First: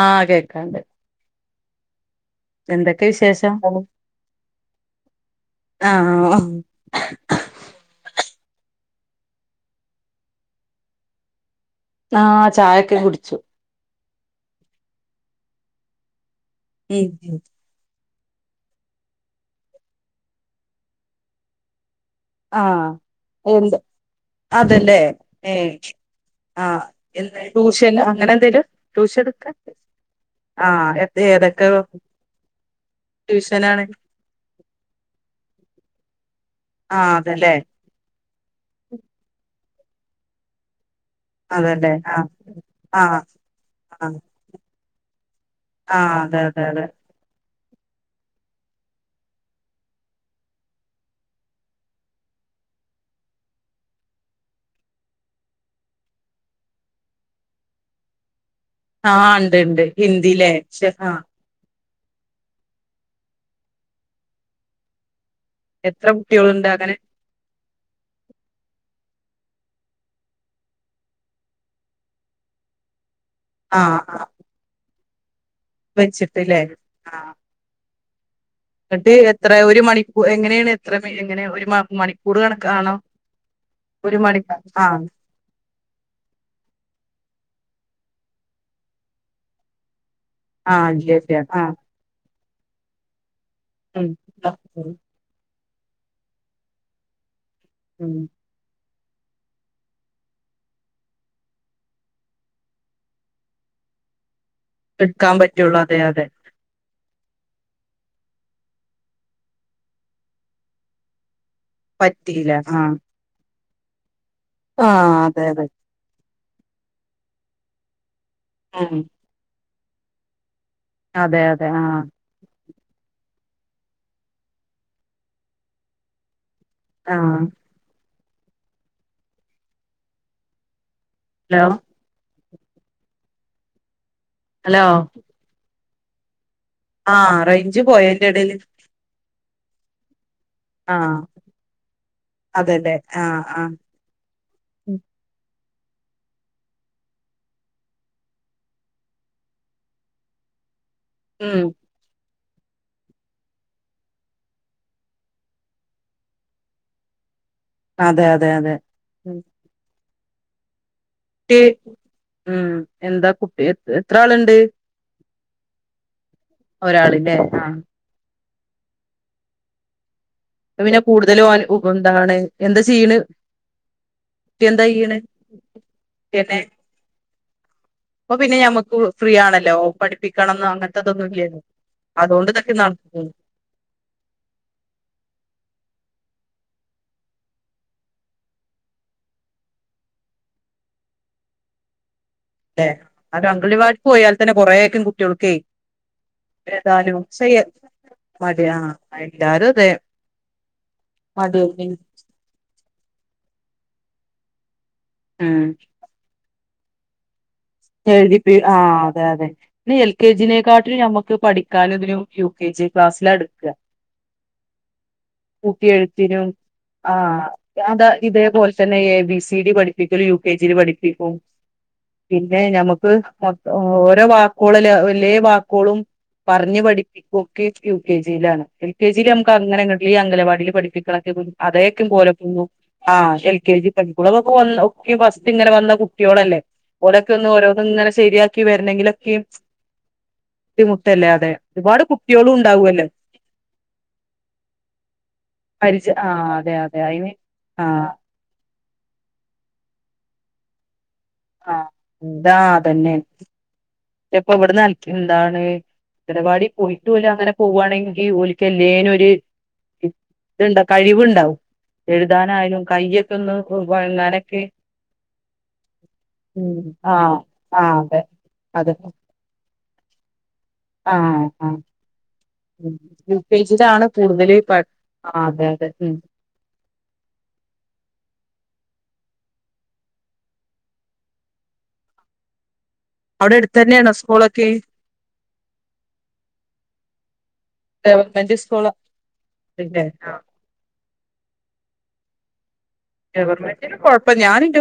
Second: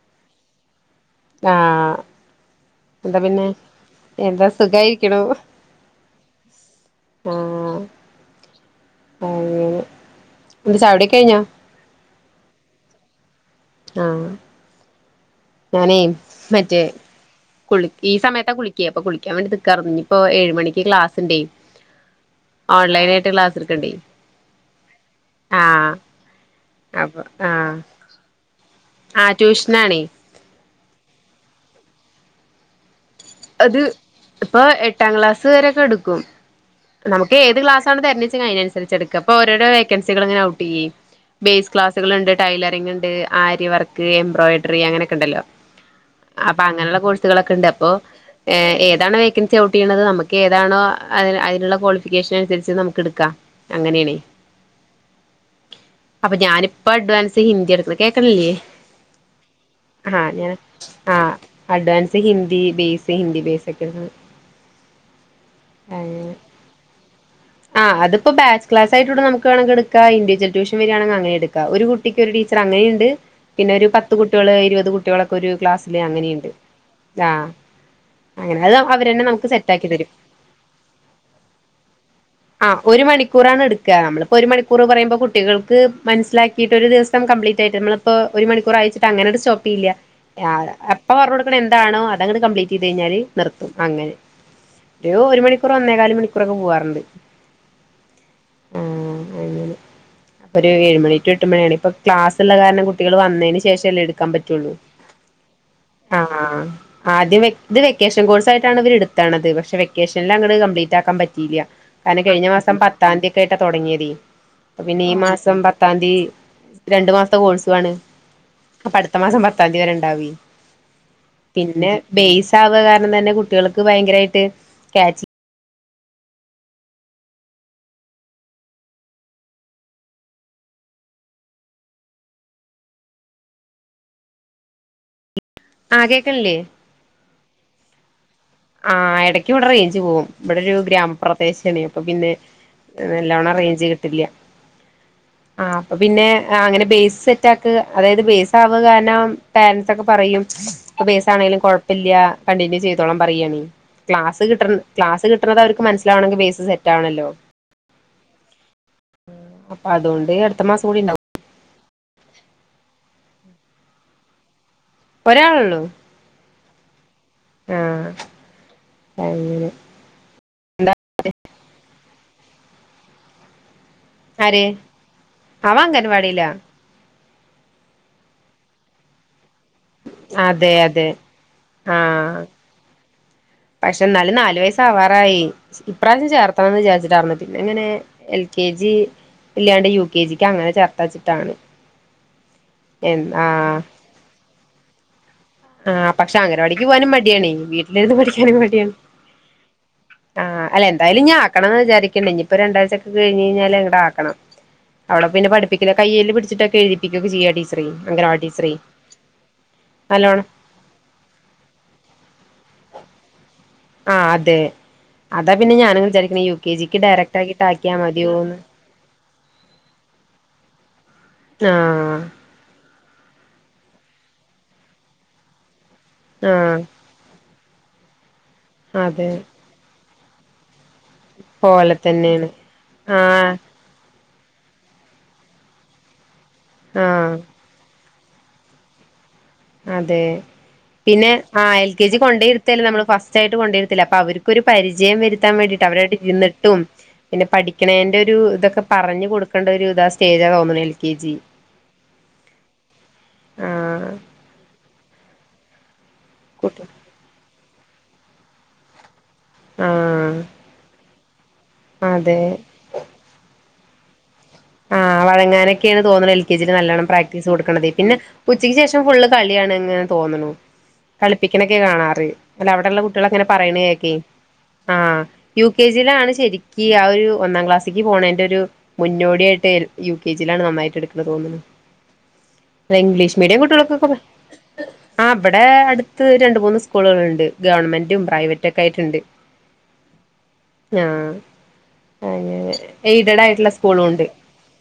ആഹ കേക്കാണ്ട് ആ എന്തൊക്കെ എന്താ പിന്നെ വിശേഷം എന്താ സുഖമായിരിക്കണ ആഹ് ആഹ ആ എന്ത ചായകുടിയൊക്കെകഴിഞ്ഞോ ആഹ ചായൊക്കെ കുടിച്ചു ആഹ ഞാനേ മറ്റേ കുളി ഈ സമയത്താ കുളിക്കേ അപ്പൊളിക്കാൻ വേണ്ടി ക്കാറ ഇപ്പൊ ഏഴു മണിക്ക് ക്ലാസ്ണ്ടേ ആഹ ഓൺലൈൻ ആയിട്ട് ക്ലാസ് എന്ത് എടുക്കണ്ടേ അതല്ലേ ഏ ആഹ് ആ ടൂഷന് അങ്ങനെ എന്തേും ആഹ ട്യൂഷനാണീ ആ ഏതൊക്കെ അത് ട്യൂഷനാണ് ഇപ്പൊ എട്ടാം ക്ലാസ്സ് വരെെടുക്കും ക്കും ആഹ് നമുക്ക് അതല്ലേ ഏത് ക്ലാസ്സണ് തിഞ്ഞെച്ച അതിനനസരി എടുക്ക അപ്പോ ഓരോരോ കെൻസികൾങ്ങനെ ഔ് ചെയ്യയും ബേസ് അതല്ലേ ആഹ് ക്ലാസ്സുകളുണ്ട് ടൈലറിങ്ങ ഉണ്ട് ആഹ് ആര്യവർക്ക് ആഹ് എംബ്രോയിഡറി അങ്ങനെയൊക്കെ ഉണ്ടല്ലോ ആഹ് അതെ അപ്പൊ അതെ അതെ അങ്ങനെയുള്ള കോഴ്സുകളൊക്കെ ഉണ്ട് അപ്പോ ഏ ഏതാ വേക്കൻസി ഔട്ട് ചെയ്യണത് നമുക്ക് ഏതാണോ അതിനുള്ള ക്വാളിഫിക്കേഷൻ അനുസരിച്ച് നമുക്ക് എടുക്കാം അങ്ങനെയണേ അപ്പൊ ഞാനിപ്പോ അഡ്വാൻസ് ഹിന്ദി എടുക്ക കേൾക്കണില്ലേ ആഹ് ഉണ്ട് ഉണ്ട് ഹിന്ദിയിലേ ആഹ ആഹ് അഡ്വാൻസ് ഹിന്ദി ബേസ് സിഹിന്ദി ബേസിക്കുന്നത് എത്ര കുട്ടികളുണ്ട് അങ്ങനെ ആ അത്പ്പോ ബാച്ച് ക്ലാസ് ആയിട്ട് നമുക്ക് വേണമെങ്കി എടുക്ക ഇൻഡിവിജ്വാൽ ട്യൂഷ വരുവാണെങ് അങ്ങനെ എടുക്ക ഒരു കുട്ടിക്ക് ഒരു ടീച്ചർ അങ്ങനെണ്ട് പിന്നെ ഒരു ആഹ് പത്ത് ആഹ് കുട്ടികള് ഇരുപത് കു ഒരു ക്ലാസിൽ അങ്ങനെയുണ്ട് വെച്ചിട്ടില്ലേ ആ ആഹ് എന്നിട്ട് എത്ര ഒരു മണിക്കൂർ എങ്ങനെയാണ് എത്ര എങ്ങന ഒരു മണിക്കൂർ ആ കണക്കാണോ ഒരു മണിക്കൂറാണ് എടുക്കുക നമ്മളിപ്പോ ഒരു മണിക്ക മണിക്കൂർ ആഹ് പറയുമ്പോ കുട്ടികൾക്ക് മനസ്സിലാക്കിയിട്ട് ഒരു ദിവസം കംപ്ലീറ്റ് റ്റായി നമ്മളിപ്പോ ഒരു മണിക്കൂറയച്ചിട്ട് അങ്ങനട് സ്റ്റോപ്പ്യ്യില്ല ആ ആഹ് അപ്പൊ ശരി പറഞ്ഞൊടുക്കണെ ആഹ് എന്താണോ അത് അങ്ട് കംപ്ലീറ്റ് ചെയ്ത് കഴിഞ്ഞാല് നിർത്തും ഉം അങ്ങനെ ഒരു മണി ഇപ്പറ ഒന്നേകാല് മണിക്കൂറൊക്കെ പോവാറുണ്ട് ഉം ആ അങ്ങനെ പ്പൊരു ഏഴ് മണി ടു എട്ട് മണിയാണ് ഇപ്പം ക്ലാസ്ള്ള കാരണം കുട്ടികൾ വന്നേന് ശേഷല്ലേ എടുക്കാൻ പറ്റു എടുക്കാൻ പറ്റുള്ളൂ അതെ അതെ ആദ്യം ഇത് വെക്കേഷൻ കോഴ്സ് ആയിട്ടാണ് ഇവരെടുത്താണത് പക്ഷെ വെക്കേഷന്ലങ്ങട് കംപ്ലീറ്റാക്കാൻ പറ്റിയില്യാ കാരണം കഴിഞ്ഞ പറ്റിയില്ല മാസം ആഹ് പത്താം തിയതിക്കെ ട്ട തുടങ്ങിയതേ പ്പപിന്നെ ഈ ആഹ് അതെ മാസം അതെ പത്താം തീ രണ്ടു മാസ്ത്തെ കോഴ്സുവാണ് അപ്പ ഉം അടുത്ത മാസം [unintelligible] വരെണ്ടാവ്വേ അതെ അതെ പിന്നെ ആഹ് ബേസ് ആവ്കകാരണം തന്നെ കു ട്ടികൾക്ക് ഭയങ്കരായിട്ട് കാച്ച് ആ ലോ ഹലോ ആ കേക്കണല്ലേ ആ റേഞ്ച് പോയ ൻ്റെടേല് ക്ക് വിടെ റേഞ്ച് പോകും ഇബ്ടൊരു ഗ്രാമപ്രദേശാണെ അപ്പൊ പിന്നെ അതെല്ലേ ആഹ് നല്ലോണം ആഹ് റേഞ്ച് കിട്ടില്ല്യ ആ അപ്പപ്പിന്നെ ആ അങ്ങനെ ബേസ് സെറ്റാക്ക് അതായത് ബേസ് ആവുക കാരണം പേരൻറ്സ് ഒക്കെ പറയും ഇപ്പൊ ബേസ് ആണെലും ഉം കൊഴപ്പല്ല്യ കണ്ടിന്യൂ ചെയ്തോളാം പറേയാണ് ക്ലാസ് കിട്ടണ് ക്ലാസ് കിട്ടണത് അവർക്ക് മനസ്സിലാവണെങ്കി ബേസ് സെറ്റ് ആവണല്ലോ അതെയതെയതെ [unintelligible] അടുത്ത മാസം കൂടി ണ്ടാവു കുട്ടി ഉം എന്താ കുട്ടി എത്രാള്ണ്ട് ഒരാളുള്ളൂ ഒരാള് ആ അങ്ങനെ എന്താ പിന്നെ കൂടുതലും ഓന് [unintelligible] എന്താണ് എന്താ ചെയിണ് ആര് അവൻ അംഗൻവാടിയിലാ അപ്പൊ പിന്നെ ഞമ്മക്ക് ഫ്രീ ആണ ലോ പഠിപ്പിക്കണംന്ന് അതെ അതെ അങ്ങനത്തെതൊന്നും ഇല്ലായിരുന്നു ആഹ് അതുകൊണ്ട് ഇതൊക്കെ നടക്കും പക്ഷെ എന്നാലും നാലു വയസാവാറായി ഇപ്രാവശ്യം ചേർത്തണംന്ന് വിചാരിച്ചിട്ടായിന്ന പിന്നെ അങ്ങനെ എൽ കെ ജി ഇല്ലാണ്ട് യു കെ ജിക്ക് അങ്ങനെ ചേർത്ത വച്ചിട്ടാണ് അല്ലെ അത് അംഗൽവാടിൽ പോയാൽ തന്നെ കുറേക്ക ആ പക്ഷെ അംഗനവാടിക്ക് പോകാനും മടിയാണ് ചെയ്യ വീട്ടിലിരുന്ന് പഠിക്കാനും മടിയാ മടിയാണ് എല്ലാരും അതെ ആ അല്ല എന്തായാലും ഞാൻ ആക്കണന്ന് മടിയന്നെ വിചാരിക്കണ്ടേ ഇനിയിപ്പോ രണ്ടാഴ്ചക്കെ കഴി കഴിഞ്ഞാല് ഇങ്ങടാക്കണം അവള പിന്നെ ഉം പഠിപ്പിക്കല് കൈയില് പിടിച്ചിട്ടെ എഴിതിപ്പികൊക്കെ ചെയ്യാ ടീ എഴിതിപ്പി ആ അതെ അതെ ഇ എൽ കെ നല്ലോണം ജിനെ കാ നമുക്ക് പഠിക്കാനും ഇതിനും യു കെ ജി ക്ലാസ്സിലാണ് ആ അതെ അതാ പിന്നെ കൂട്ടി ഞാന വിചാരിക്കണ എഴുത്തിനും യു കെ ജിക്ക് ആ ഡയറക്ടാക്കിട്ട് ആക്കിയാ മതിയോന്ന് വീട്ടി പഠിപ്പിക്കലും യു കെ ജി ല് പഠിപ്പി ആ ഞമുക്ക് മൊത്തം ഓരോ വാക്കോളല്ലേ വല്ല്യയെ വാക്കോളും പറഞ്ഞ് പഠിപ്പിക്കും കേക്കു കേ എൽ കെ ജിലാണ് എൽ ആ കെ ജി ല് അതെ നമുക്ക് അങ്ങനെ അങ്ങ ഈ അംഗലവാടില് പഠിപ്പി [unintelligible] അതേക്കും പോലെ പോവും ആ ആഹ് എൽ കെ ജി പഠി സ്കൂളിന്ന് വന്ന ഒക്കെ ഫസ്റ്റ് ഇങ്ങനെ വന്ന കുട്ട്യോളല്ലേ ഓലെ ആഹ് [unintelligible] ഓരോന്ന്ങ്ങനെ സ്കു ശരിയാക്കി വരണെങ്കിലൊക്കെയും അതെ ബുദ്ധിമുട്ടല്ലേ പിന്നെ അതെ ആ എൽ ഒരുപാട് കെ ജി കുട്ടികളും കൊണ്ടയിരുത്തല്ല നമ്മള് ഉണ്ടാവുമല്ലോ ഫസ്റ്റ് ആയിട്ട് കൊണ്ടരത്തില്ല അപ്പൊ അവർക്ക്ൊരു പരിചയം വരുത്താൻ വേണ്ടിട്ട് പരിച അവരവ്ടെ ആഹ് അതെ ഇരുന്നിട്ടും അതെ അയിന് പിന്നെ ആഹ് പഠിക്കണേന്റെ ഒരു ഇതൊക്കെ പറഞ്ഞ് കൊടുക്കേണ്ട ഒരു ഇതാ സ്റ്റേജാ തോന്ന്ണ് എ ൽ ആ ഇതാ അതന്നെ ആഹ് പ്പ ഇവിടെ [unintelligible] എന്താണ് അംഗൻവാടി കുട്ടി പൊയിട്ടുല്ല അങ്ങനെ പുവാണെങ്കി ഓൽക്ക് എല്ലെനൊര് [unintelligible] ആഹ് ണ്ട കഴിവ്ണ്ട ടൗ അതെ എഴുതാനായാലും കയ്യൊക്കൊന്ന് [unintelligible] ആ വഴങ്ങാനെക്കെണ് തോന്നണ് എൽ കെ ജി ല് നല്ലണം ആഹ് പ്രാക്ടീസ് കൊടുക്കണതെ ആഹ് പിന്നെ അതെ ഉച്ച ച്ചക്ക് അതെ ശേഷം ഫുള് കളിയാണ്ങ്ങ് തോന്നുണു ആഹ് കളിപ്പിക്കണൊക്കെ ആഹ് കാണാറ് അല്ല അവടള്ള കുട്ടളൊക്കെ യു ഇങ്ങനെ കെ ജിയിലാണ് പറയണകേക്കെ കൂടുതൽ പ ആ ആഹ് യു അതെ കെ അതെ ഉം ജിലാണ് ശെരിക്ക്‌ ആ ഒരു ഒന്നാക്ലാസീ ക്ക് പോണെന്റെരൂ മുന്നോടിയട്ട് ട്ടേൽ യു കെ ജിലാണ് നന്നായിട്ട് എടുക്കണ് തോന്ന്ണ് ല്ല ഇംഗ്ലീഷ് അവിടെ മീഡിയം അടുത്ത് കുട്ടോൾ തന്നെയാണോ ക്കൊക്കെപെ സ്കൂളൊക്കെ ആ ഇപടെ അടുത്ത് രണ്ട് മൂന്ന് സ്കൂളുകളുണ്ട് ഗവൺമെന്റും ഗവൺമെന്റ് പ്രൈവറ്റൊക്കെ സ്കൂള് ആയിട്ട് അല്ലേ ആഹ് ണ്ട് ആ അ യ യ യ യ എയ്ഡഡ് ആയിട്ട്ള്ള സ്കൂളുഉണ്ട്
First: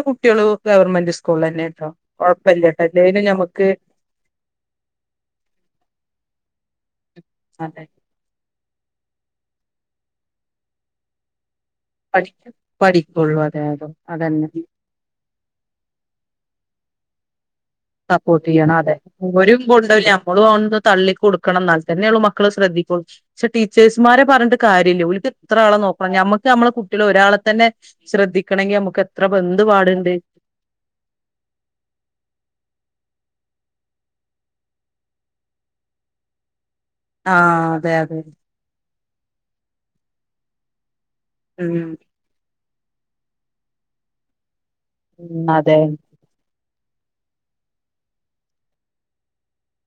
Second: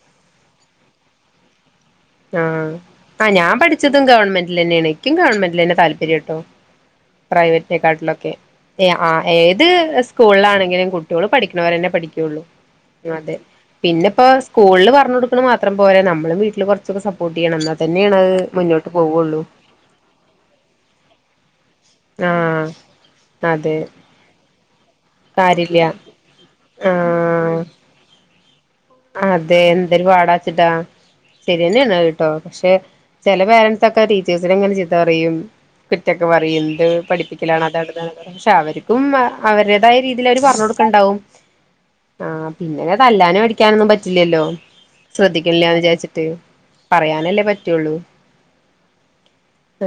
കുട്ടേളു ഗവർമെന്റ് സ്കൂളിലെന്നെട്ടോ ആ ആ ഞാൻ പഠിച്ചതും ഗവൺമെ ന്റിലെനേണെ എക്കും ഗവൺമെന്റിലെന്നെ താല്പര്യം ട്ടോ അതെ പ്രൈവറ്റ്ലെക്കാട്ടിലൊക്കെ ഏ ആ ഏത് സ്കൂളിലാണെങ്കിലും കുട്ട്യോള് പഠികു ന്നൊരനെ പഠിക്കുള്ളൂ പഠിക്കും അതെ പഠിക്കുള്ളൂ അതെ പിന്നപ്പോ അതന്നെ സ്കൂൾല് പറഞ് കൊടുക്കണ മാത്രം പോര നമ്മളും വീട്ടില് കൊറച് ക്ക സപ്പോട്ടെയ്യണം ന്ന സപ്പോർട്ട് ചെയ്യണം അതെ ഒരും കൊണ്ടലു നമ്മളുഓന്തേതള്ളി കൊടുക്കണം എന്നാൽതന്നെയോള്ളൂ മക്കള് ആഹ് ശ്രദ്ധിക്കുള്ളൂ പക്ഷേ അതെ ട്ടീച്ചേഴ് സ്മാരെ പറഞ്ഞിട്ട് കാര് ദിലു ഓൽക്ക് ഇത്ര ആള കാര്യല്ല നോക്കണം ഞമ്മക്ക് നമ്മളകുട്ടളെ ആഹ് ഒരാളതന്നെ ശ്രദ്ധി അതെ എന്തൊരൂ പാടാച്ചിട്ടാ ശരിയന്നെണ് അഹ് ട്ടോ ക്ഷെ ചില പേരൻസൊക്കെ ട്ടീ ച്ചേഴ്സിനിങ്ങനെ ചിത്ത പറയും കുറ്റൊക്കെ പറയും ത് പഠിപ്പിക്കലാണ് ആഹ് അതാത് അതെ അതെ താണണ് ച്ചാവല് ഉമ്മ് അവരെതായ രീതിയില് അവര് പറഞൊട്ക്ക്‌ണ്ടാവും ഇമ് പിനെ തല്ലാനും അടി ക്കാനൊന്നും പറ്റില്ലല്ലോ ഉം അതെ ശ്രദ്ധിക്കില്ല്യാന്ന് വിജാരിച്ചിട്ട് പറയാനല്ലേ പറ്റൊള്ളൂ ഹ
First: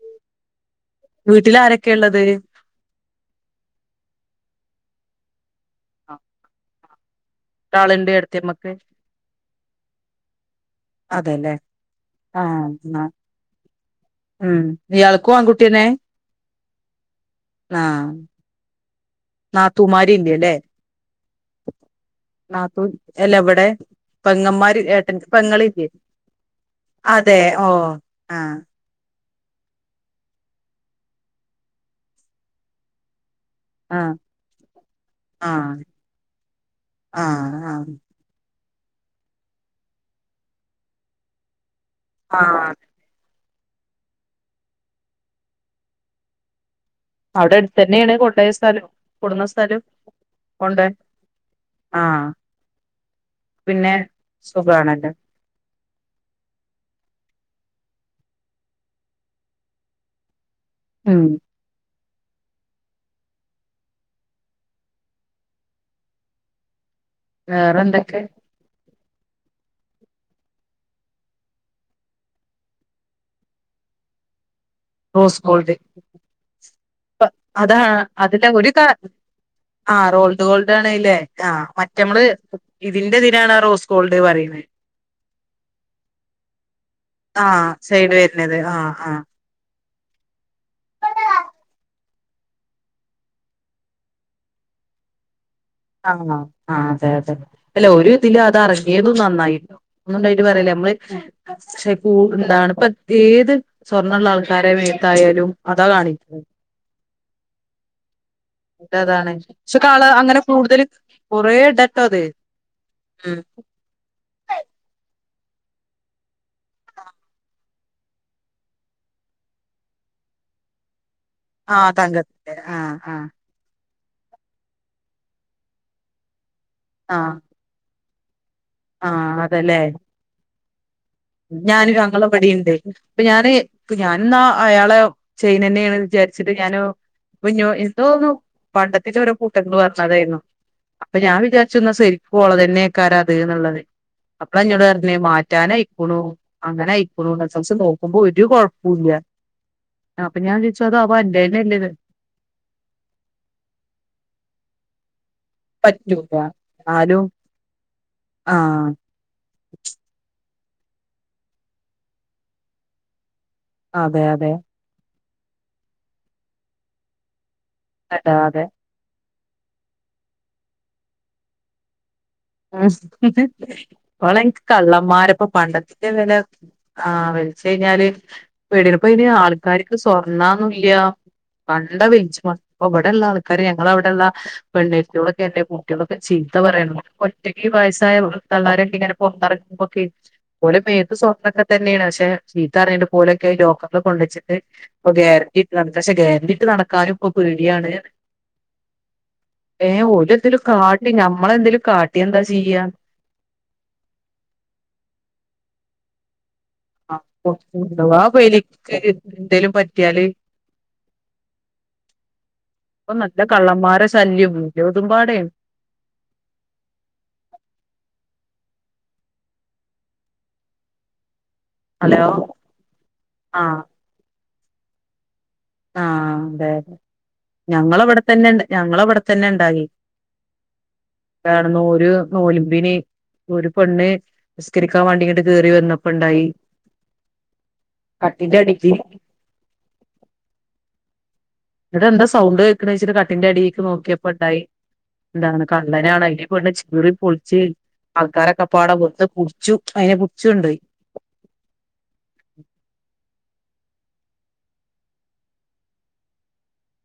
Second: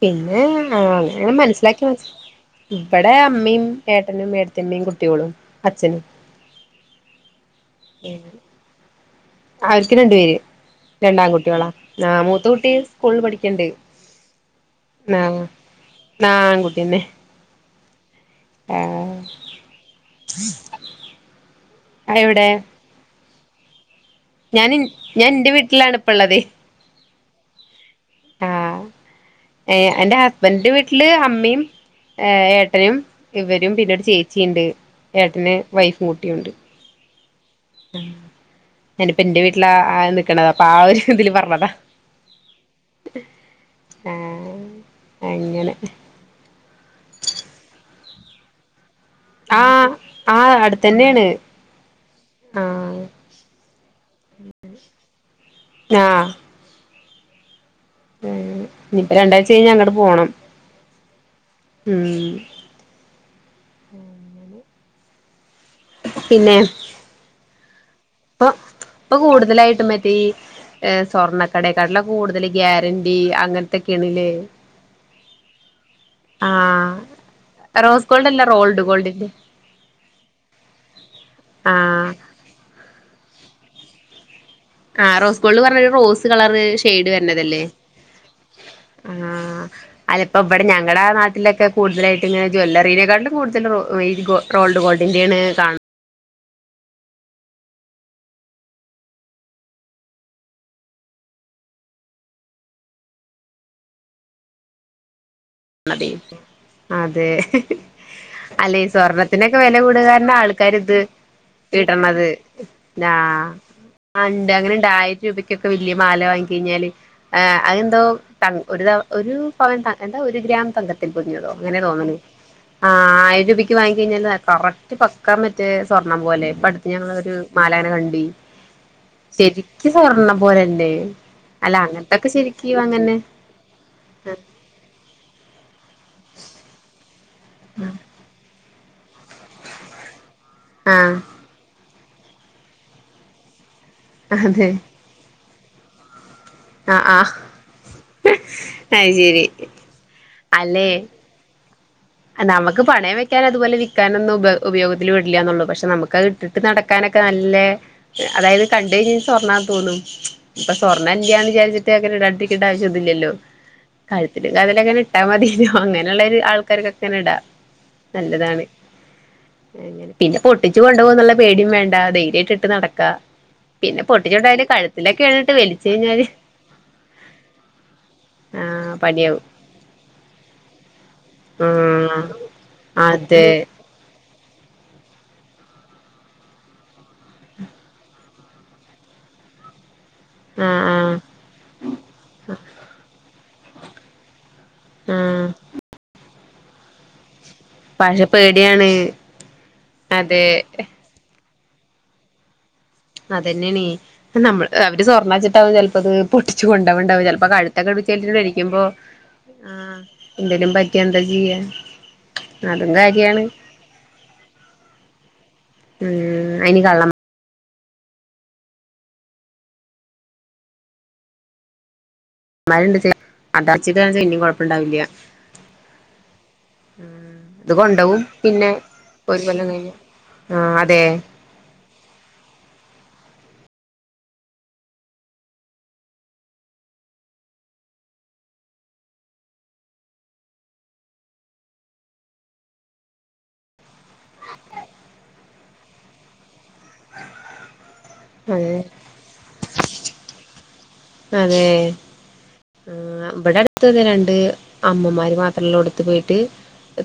പിന്നെ ആഹ അവര് വീട്ടിൽ മനസ്സിലാക്കി ആരൊക്കെ ഇള്ളത് മനസ്സ് പട് ടെ അമ്മേം ഏട്ടനും ഏട്ടത്തിയമ്മേം കുട്ട്യോളും അച്ഛനും ടാളിന്റെ അടുത്തമ്മക്ക് അവർക്ക് രണ്ടപേര് അതെല്ലേ രണ്ടാംകുട്ടികളാ ആ് മൂത്ത ആഹ് കുട്ടി ന്നാ സ്കൂളിൽ പഠിക്കണ്ട് ഉം ആ ഇയാൾക്കും ആൺകുട്ടിയന്നെ? ആൻകുട്ടിന്നെ ആ ആ നാത്തൂമാരി ഇല്ലേല്ല്യ എവിടെ നാത്തൂൻ എല്ല ഇവിടെ ഞാൻ പെങ്ങമാര് ഞാൻ ഏട്ടന് എന്റെ പെങ്ങള ഇല്ലേ വീട്ടിലാണ് ഇപ്പ ഉള്ളത് അതെ ഓ ആ ഏ എൻ്റെ ഹസ്ബൻഡന്റെ വീട്ടില് അമ്മയും ഏട്ടനും ഇവരും പിന്നീട് ആഹ് ചേച്ചിയുണ്ട് ഏട്ടന് വൈഫും കുട്ടിയുണ്ട് ആഹ ആഹ ഞാനിപ്പോ എന്റെ വീട്ടില നിക്കണത് അപ്പൊ ആ ഒരു ഇന്തതില് പറഞ്ഞത ആഹ ആ അങ്ങനെ അവിടെ അടുത്ത് തന്നെയാണ് കൊണ്ടായ സ്ഥലം കൊടുന്ന സ്ഥലം ആഹ ആ കൊണ്ടേ അടുത്തന്നെയാണ് ആഹ് ആഹ പിന്നെ സുഖാണല്ലോ ആഹ ആ ഇനിയിപ്പ രണ്ടാഴ്ച കഴിഞ്ഞാ അങ്ങോട്ട് പോണം മം ഉം പിന്നെ വേറേന്താ ഇപ്പൊ ഇപ്പൊ കൂടുതലായിട്ടും മറ്റേ ഈ സ്വർണ്ണക്കടക്കാട്ടിലൊക്കെ കൂടുതൽ ഗ്യാരണ്ടി അങ്ങനത്തെ കിണിലേ റോസ് ഗോൾഡ് അതാ ആഹ് റോസ് ഗോൾഡ് അല്ല അതിന്റെ ഒരു റോൾഡ് കാരണം ഗോൾഡിന്റെ ആ റോൾഡ് ഗോൾഡ് ആണല്ലേ ആഹ ആഹ് മറ്റമ്മള് ഇതിന്റെ ഇതിനാണ് ആ റോസ് ഗോൾഡ് പറയുന്നത് ആ റോസ് ഗോൾഡ് പറഞ്ഞരു റോസ് കളർ ഷെയ്ഡ് വരണതല്ലേ ആഹ് സൈഡ് വരുന്നത് ആഹ് ആഹ് ആ അതിപ്പോൾ ഇവിടെ ഞങ്ങളുടെ ആ നാട്ടിലൊക്കെ കൂടുതലായിട്ട് ഇങ്ങെന ജ്വവല്ലലറിനെക്കാളു കൂടുതൽ ഈ റോൾഡ് ഗോൾഡിൻ്റെണ് കാണുന്നത് ആഹ ആ് അതെ അതെ അല്ല ഒരു ഇതിലും അത് അറങ്ങിയതും നന്നായിോ ഒന്നുംണ്ടായിട്ട് പറയല്ലേ നമ്മള് എന്താണ് ഇപ്പ ഏത് സ്വർണ്ണമുള്ള ആൾക്കാരെ മേത്തായാലും അതാ മതി കാണിക്ക അതെ അല്ലെ ഈ അതാണ് സ്വർണത്തിനൊക്കെ പക്ഷെ കള വെലകൂടുകാർഞ്ഞ അങ്ങനെ ആൾക്കാര് കൂടുതൽ ഇത് കൊറേ ഇടട്ടോ അത് ഇടണത് ആ ഉം ആണ്ട് അങ്ങനെണ്ടായി രൂപയ്ക്കൊക്കേ വെല്ല്യെ മാല വാങ്ങി കഴിഞ്ഞാല് ആ അതെന്തോ ഒരു പവ എന്താ ഒരു ഗ്രാം തങ്ക ത്തി പൊതിഞ്ഞതോ അങ്ങനെ ആ തോന്നണ് തങ്കത്തിന്റെ ആ ആ ആയ്രം രൂപക്ക് വാ കഴിഞ്ഞൽ കറക്റ്റ് പക്കാ മറ്റേ സ്വർണം പോല്ലേ അടുത്ത് ആ ഞങ്ങളൊരു മാലാങ്ങന കണ്ടി ആ ശരിക്കും സ്വർണ്ണം പോലെ ദേ ഞാനൊരു അങ്ങളവടിണ്ട് അപ്പൊ ഞാന് പ്പ ഞാനിന്നാ അയാളെ ചൈനന്നേണ് വിചാരിച്ചിട്ട് ഞാനു കുഞ്ഞോ എന്തോന്നോ പണ്ടത്തി [unintelligible] കൂട്ടംന്ന് പറഞ്ഞതായിരുന്നു ആ അപ്പൊ ഞാൻ വിചാരിച്ച്ന്നാ സെരി കോള തന്നേക്കാരത് ന്ന്ള്ളത് അപ്പോള അതെ എന്നോട് പറഞ്ഞെ മാ [unintelligible] [unintelligible] അങ്ങനെ ആ ആയിക്ക്ണു ആ [unintelligible] നോക്കുമ്പോ ഒരു അത് കുഴപ്പൂല്ല ശരി അപ്പൊ ഞാൻ ചോദിച്ചോ അല്ലെ അതോ അപ്പൊ എന്റെറന്നെല്ലത് നമുക്ക് പണയം വെക്കാൻ അതുപോലെ വിക്കാനൊന്ന ഉപ ഉപയോഗത്തിൽ ഇല്ല്യാന്നൊള്ളൂ പക്ഷെ നമുക്ക്ത് പറ്റൂല ഇട്ടിട്ട് നടക്കാനൊക്കെ എന്നാലും നല്ലെ അതായത് ആ കണ്ടകഴിഞ്ഞ സ്വാർണാ തോന്നു ഇപ്പൊ സ്വർണ്ണംഇല്ല്യാന്ന് വിചാരിച്ചിട്ട് അങ്ങനെ ഇടേണ്ടിരിക്കണ്ട ആവശ്യൊന്നുല്ലല്ലോ അതെ അതെ കഴ്ത്തില് കാതിൽ അങ്ങനെ ട്ടാമദീനോ അങ്ങനെയുള്ളൊ ഒരു ആൾക്കാരൊക്കെ കനഡ അതെ അതെ നല്ലതാണ് അങ്ങനെ പിന്നെ പൊട്ടിച്ച് കൊണ്ടോവോന്നുള്ള പേടിം വേണ്ട ധൈര്യമായിട്ട് ഇട്ട് നടക്കാ [unintelligible] പിന്നെ എനിക്ക് പൊട്ടിച്ചോണ്ടായാല് കഴുത്തിലൊക്കെ കള്ളന്മാരപ്പൊ ഇട്ടിട്ട് വലിച്ചു പണ്ടത്തിന്റെ കഴിഞ്ഞാല് വെല ആ വെൽച്ചഴിഞ്ഞാല് ആ വീടിനപ്പയ്ന് പണിയാവും ആൾക്കാർക്ക് സ്വർണ്ണാന്നുല്ല കണ്ട വേ ഇപ്പ ആ അതെ ഇബടള്ളാൾക്കാര് ഞങ്ങളവ്ടെള്ള [unintelligible] കുട്ടികളൊക്കെ ചീത്ത പറയ ഒറ്റക്ക് ഈ വയസ്സായതള്ളാരൊക്കെ ഇങ്ങനെ പോർത്തെർങ്ങുമ്പൊക്കെ പോലെ ആഹ് മേത്ത് ആഹ് സ്വർണ്ണൊക്കെ തന്നേണ് പഷെ ചീത്തറീണ്ട് പ്പോര് ലോക്കറിൽ കൊണ്ടെച്ച് പ്പോ ആഹ് ഗ്യാരണ്ടിട്ടട്ക്ക പഷെ ഗേരണ്ടി നടക്കായും [unintelligible] പേടിയാണ് പക്ഷെ പേടിയാണ് ഏ [unintelligible] അതെ നമ്മളെന്തും കാ [unintelligible] ചെയ്യാ അതന്നെയണീ നമ്മ അവര് സ്വർണ്ണച്ചിട്ടാ ചിലപ്പോത് പൊട്ടി കൊണ്ട കൊണ്ടാവ ചെപ്പോ അപ്പൊ കഴുത്തൊക്കെ അഥവാ പിടിച്ചല്ല പരിക്കുമ്പോ ഇബലിക്ക് എന്തേലും ആ പറ്റിയാല് എന്തേലും പറ്റിയെ എന്താ ചെയ്യാ അതും ഇപ്പൊ നല്ല കാര്യാണ് കള്ളന്മാരെ ശല്യം എല്ലോടുംപാടെയാണ് അതിന് കള്ളം ഹലോ [unintelligible] ഇണ്ടാവില്യ ആഹ അതെതെ ഇത് കൊണ്ടോവും ഞങ്ങളവിടെ തന്നെ പിന്നെ ഞങ്ങളവിടെ ഒരു തന്നെ കൊല്ലം ഇണ്ടവ്യെ കഴിഞ്ഞ ആഹ് അതെ ഒരു [unintelligible] ഒരു പെണ്ണ് നിസ്കരിക്കാൻ വേണ്ടി ഇങ്ങട്ട് കറി വന്നപ്പോ ഇണ്ടായി കട്ടിന്റ അടി ഇവിടെന്താ സൗണ്ട് കേക്കണ വച്ചട്ട് കട്ടിന്റെ അടിക്ക് നോക്കിയപ്പ ട്ടായി എന്താണ് കള്ളനാണ് അയ്നീ പെണ്ണ് ചീറി പൊളിച്ച് അതെ ആൾക്കാരൊക്കപ്പാടം വന്ന് പിടിച്ചു അയിനെ പിടിച്ചുണ്ടോയി അതെ ആ രണ്ട് അമ്മമാര് മാത്രമല്ല എടുത്തു പോയിട്ട്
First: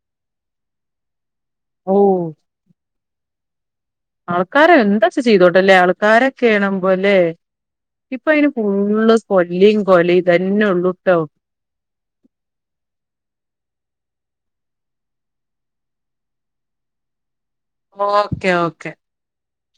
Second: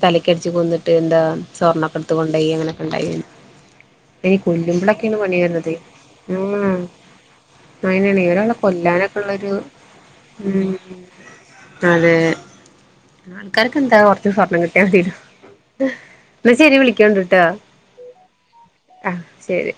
തലക്ക്ടിച്ച് കൊന്നിട്ട് എന്താ [unintelligible] ഓ സ്വർണ്ണക്കെടത്ത് കൊണ്ടോയി അങ്ങനൊക്കെണ്ടായി. ആൾക്കാരെ എന്താച്ച ചെയ്തോട്ടല്ലേ ആൾക്കാരൊക്കെ ഉം ആണ്പോല്ലേ ഇപ്പൊ അയിന് പു കൊല്ലാനക്കോള്ളോരു ഉം ഉള്ളൂട്ടോ അതെ ആൾക്കാരൊക്കെ ന്താ കൊറച്ച് സ്വർണം കിട്ടിയ തീരു ന്ന ശരി വിളിക്കൊണ്ടുട്ടാ. Okay okay. ശരി.